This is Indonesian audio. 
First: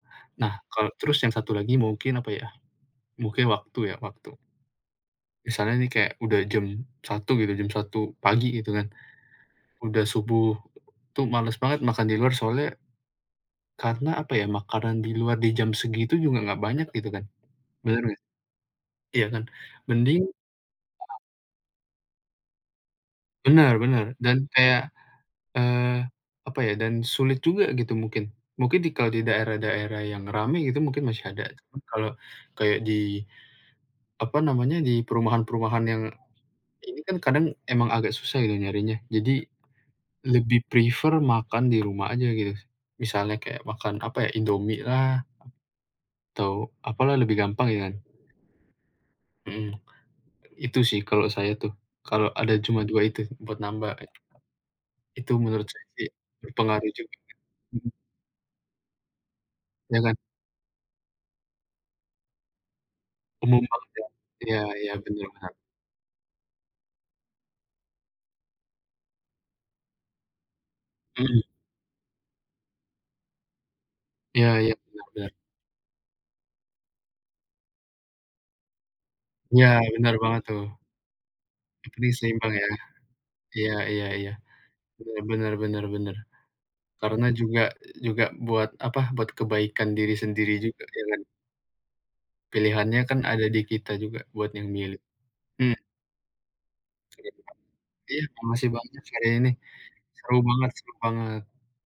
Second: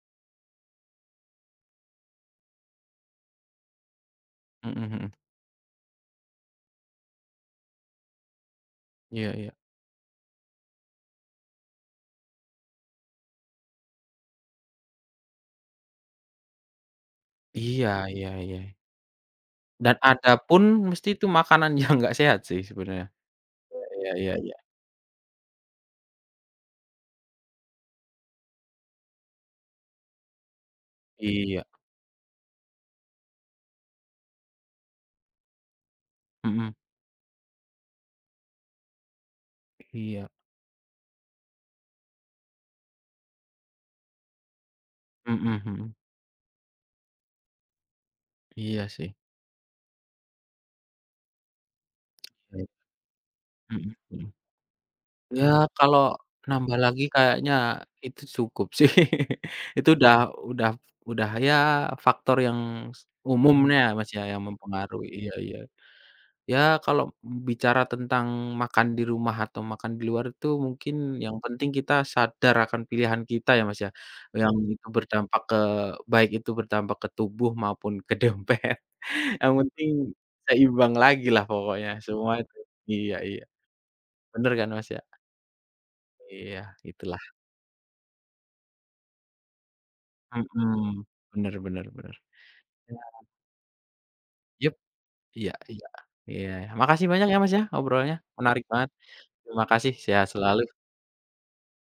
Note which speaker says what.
Speaker 1: Nah, kal terus yang satu lagi mungkin apa ya, mungkin waktu ya, waktu.
Speaker 2: Mhm mhm.
Speaker 1: Misalnya nih kayak udah jam 1:00 gitu, jam 1:00 pagi gitu kan,
Speaker 2: Iya iya.
Speaker 1: udah subuh tuh males banget makan di luar soalnya karena apa ya, makanan di luar di jam segitu juga enggak banyak gitu kan.
Speaker 2: Iya
Speaker 1: Bener enggak?
Speaker 2: iya iya.
Speaker 1: Iya kan?
Speaker 2: Dan
Speaker 1: Mending ya.
Speaker 2: adapun mesti itu makanan yang enggak sehat sih sebenarnya.
Speaker 1: Benar
Speaker 2: Iya
Speaker 1: benar
Speaker 2: iya iya
Speaker 1: dan
Speaker 2: iya.
Speaker 1: kayak, eee, apa ya, dan sulit juga gitu mungkin. Mungkin di kalau di daerah-daerah yang ramai gitu mungkin masih ada,
Speaker 2: Iya.
Speaker 1: cuman kalau kayak di, apa namanya, di perumahan-perumahan yang
Speaker 2: Mhm.
Speaker 1: ini kan kadang emang agak susah ya nyarinya, jadi
Speaker 2: Iya.
Speaker 1: lebih prefer makan di rumah aja gitu, misalnya kayak makan, apa ya, Indomie lah
Speaker 2: Mhm mhm.
Speaker 1: atau apalah lebih gampang ya kan.
Speaker 2: Iya sih.
Speaker 1: Mhm, itu sih kalau saya tuh, kalau ada
Speaker 2: Iya.
Speaker 1: cuma 2 itu buat namba
Speaker 2: Mhm
Speaker 1: e
Speaker 2: mhm.
Speaker 1: Itu
Speaker 2: Ya
Speaker 1: menurut saya
Speaker 2: kalau
Speaker 1: sih
Speaker 2: nambah
Speaker 1: berpengaruh
Speaker 2: lagi
Speaker 1: juga
Speaker 2: kayaknya
Speaker 1: mhm.
Speaker 2: itu cukup sih. Itu
Speaker 1: Ya kan.
Speaker 2: udah udah udah ya faktor yang
Speaker 1: Umum
Speaker 2: umumnya,
Speaker 1: banget ya,
Speaker 2: Mas, ya yang
Speaker 1: ya ya,
Speaker 2: mempengaruhi,
Speaker 1: bener
Speaker 2: iya
Speaker 1: bener.
Speaker 2: iya. Ya kalau bicara tentang makan di rumah atau makan di luar itu mungkin yang
Speaker 1: Mhm.
Speaker 2: penting kita sadar akan pilihan kita ya, Mas, ya, yang
Speaker 1: Ya ya,
Speaker 2: itu
Speaker 1: bener bener.
Speaker 2: berdampak ke baik itu berdampak ke tubuh maupun ke dompet, yang
Speaker 1: Ya,
Speaker 2: penting
Speaker 1: benar banget tuh.
Speaker 2: seimbang lagi lah pokoknya
Speaker 1: Jadi
Speaker 2: semuanya,
Speaker 1: seimbang ya.
Speaker 2: iya iya.
Speaker 1: Iya iya iya,
Speaker 2: Bener kan Mas, ya?
Speaker 1: benar benar benar benar.
Speaker 2: Iya itulah.
Speaker 1: Karena juga juga buat apa, buat kebaikan diri sendiri juga
Speaker 2: Mhm,
Speaker 1: ya kan.
Speaker 2: bener bener bener. Ya.
Speaker 1: Pilihannya kan ada di kita juga buat yang
Speaker 2: Yup.
Speaker 1: milih,
Speaker 2: Iya
Speaker 1: mmm.
Speaker 2: iya iya makasih banyak
Speaker 1: Iya
Speaker 2: ya Mas
Speaker 1: bener.
Speaker 2: ya, obrolnya
Speaker 1: Iya
Speaker 2: menarik
Speaker 1: makasih
Speaker 2: banget.
Speaker 1: banyak hari ini.
Speaker 2: Terima kasih, sehat
Speaker 1: Seru banget
Speaker 2: selalu.
Speaker 1: seru banget.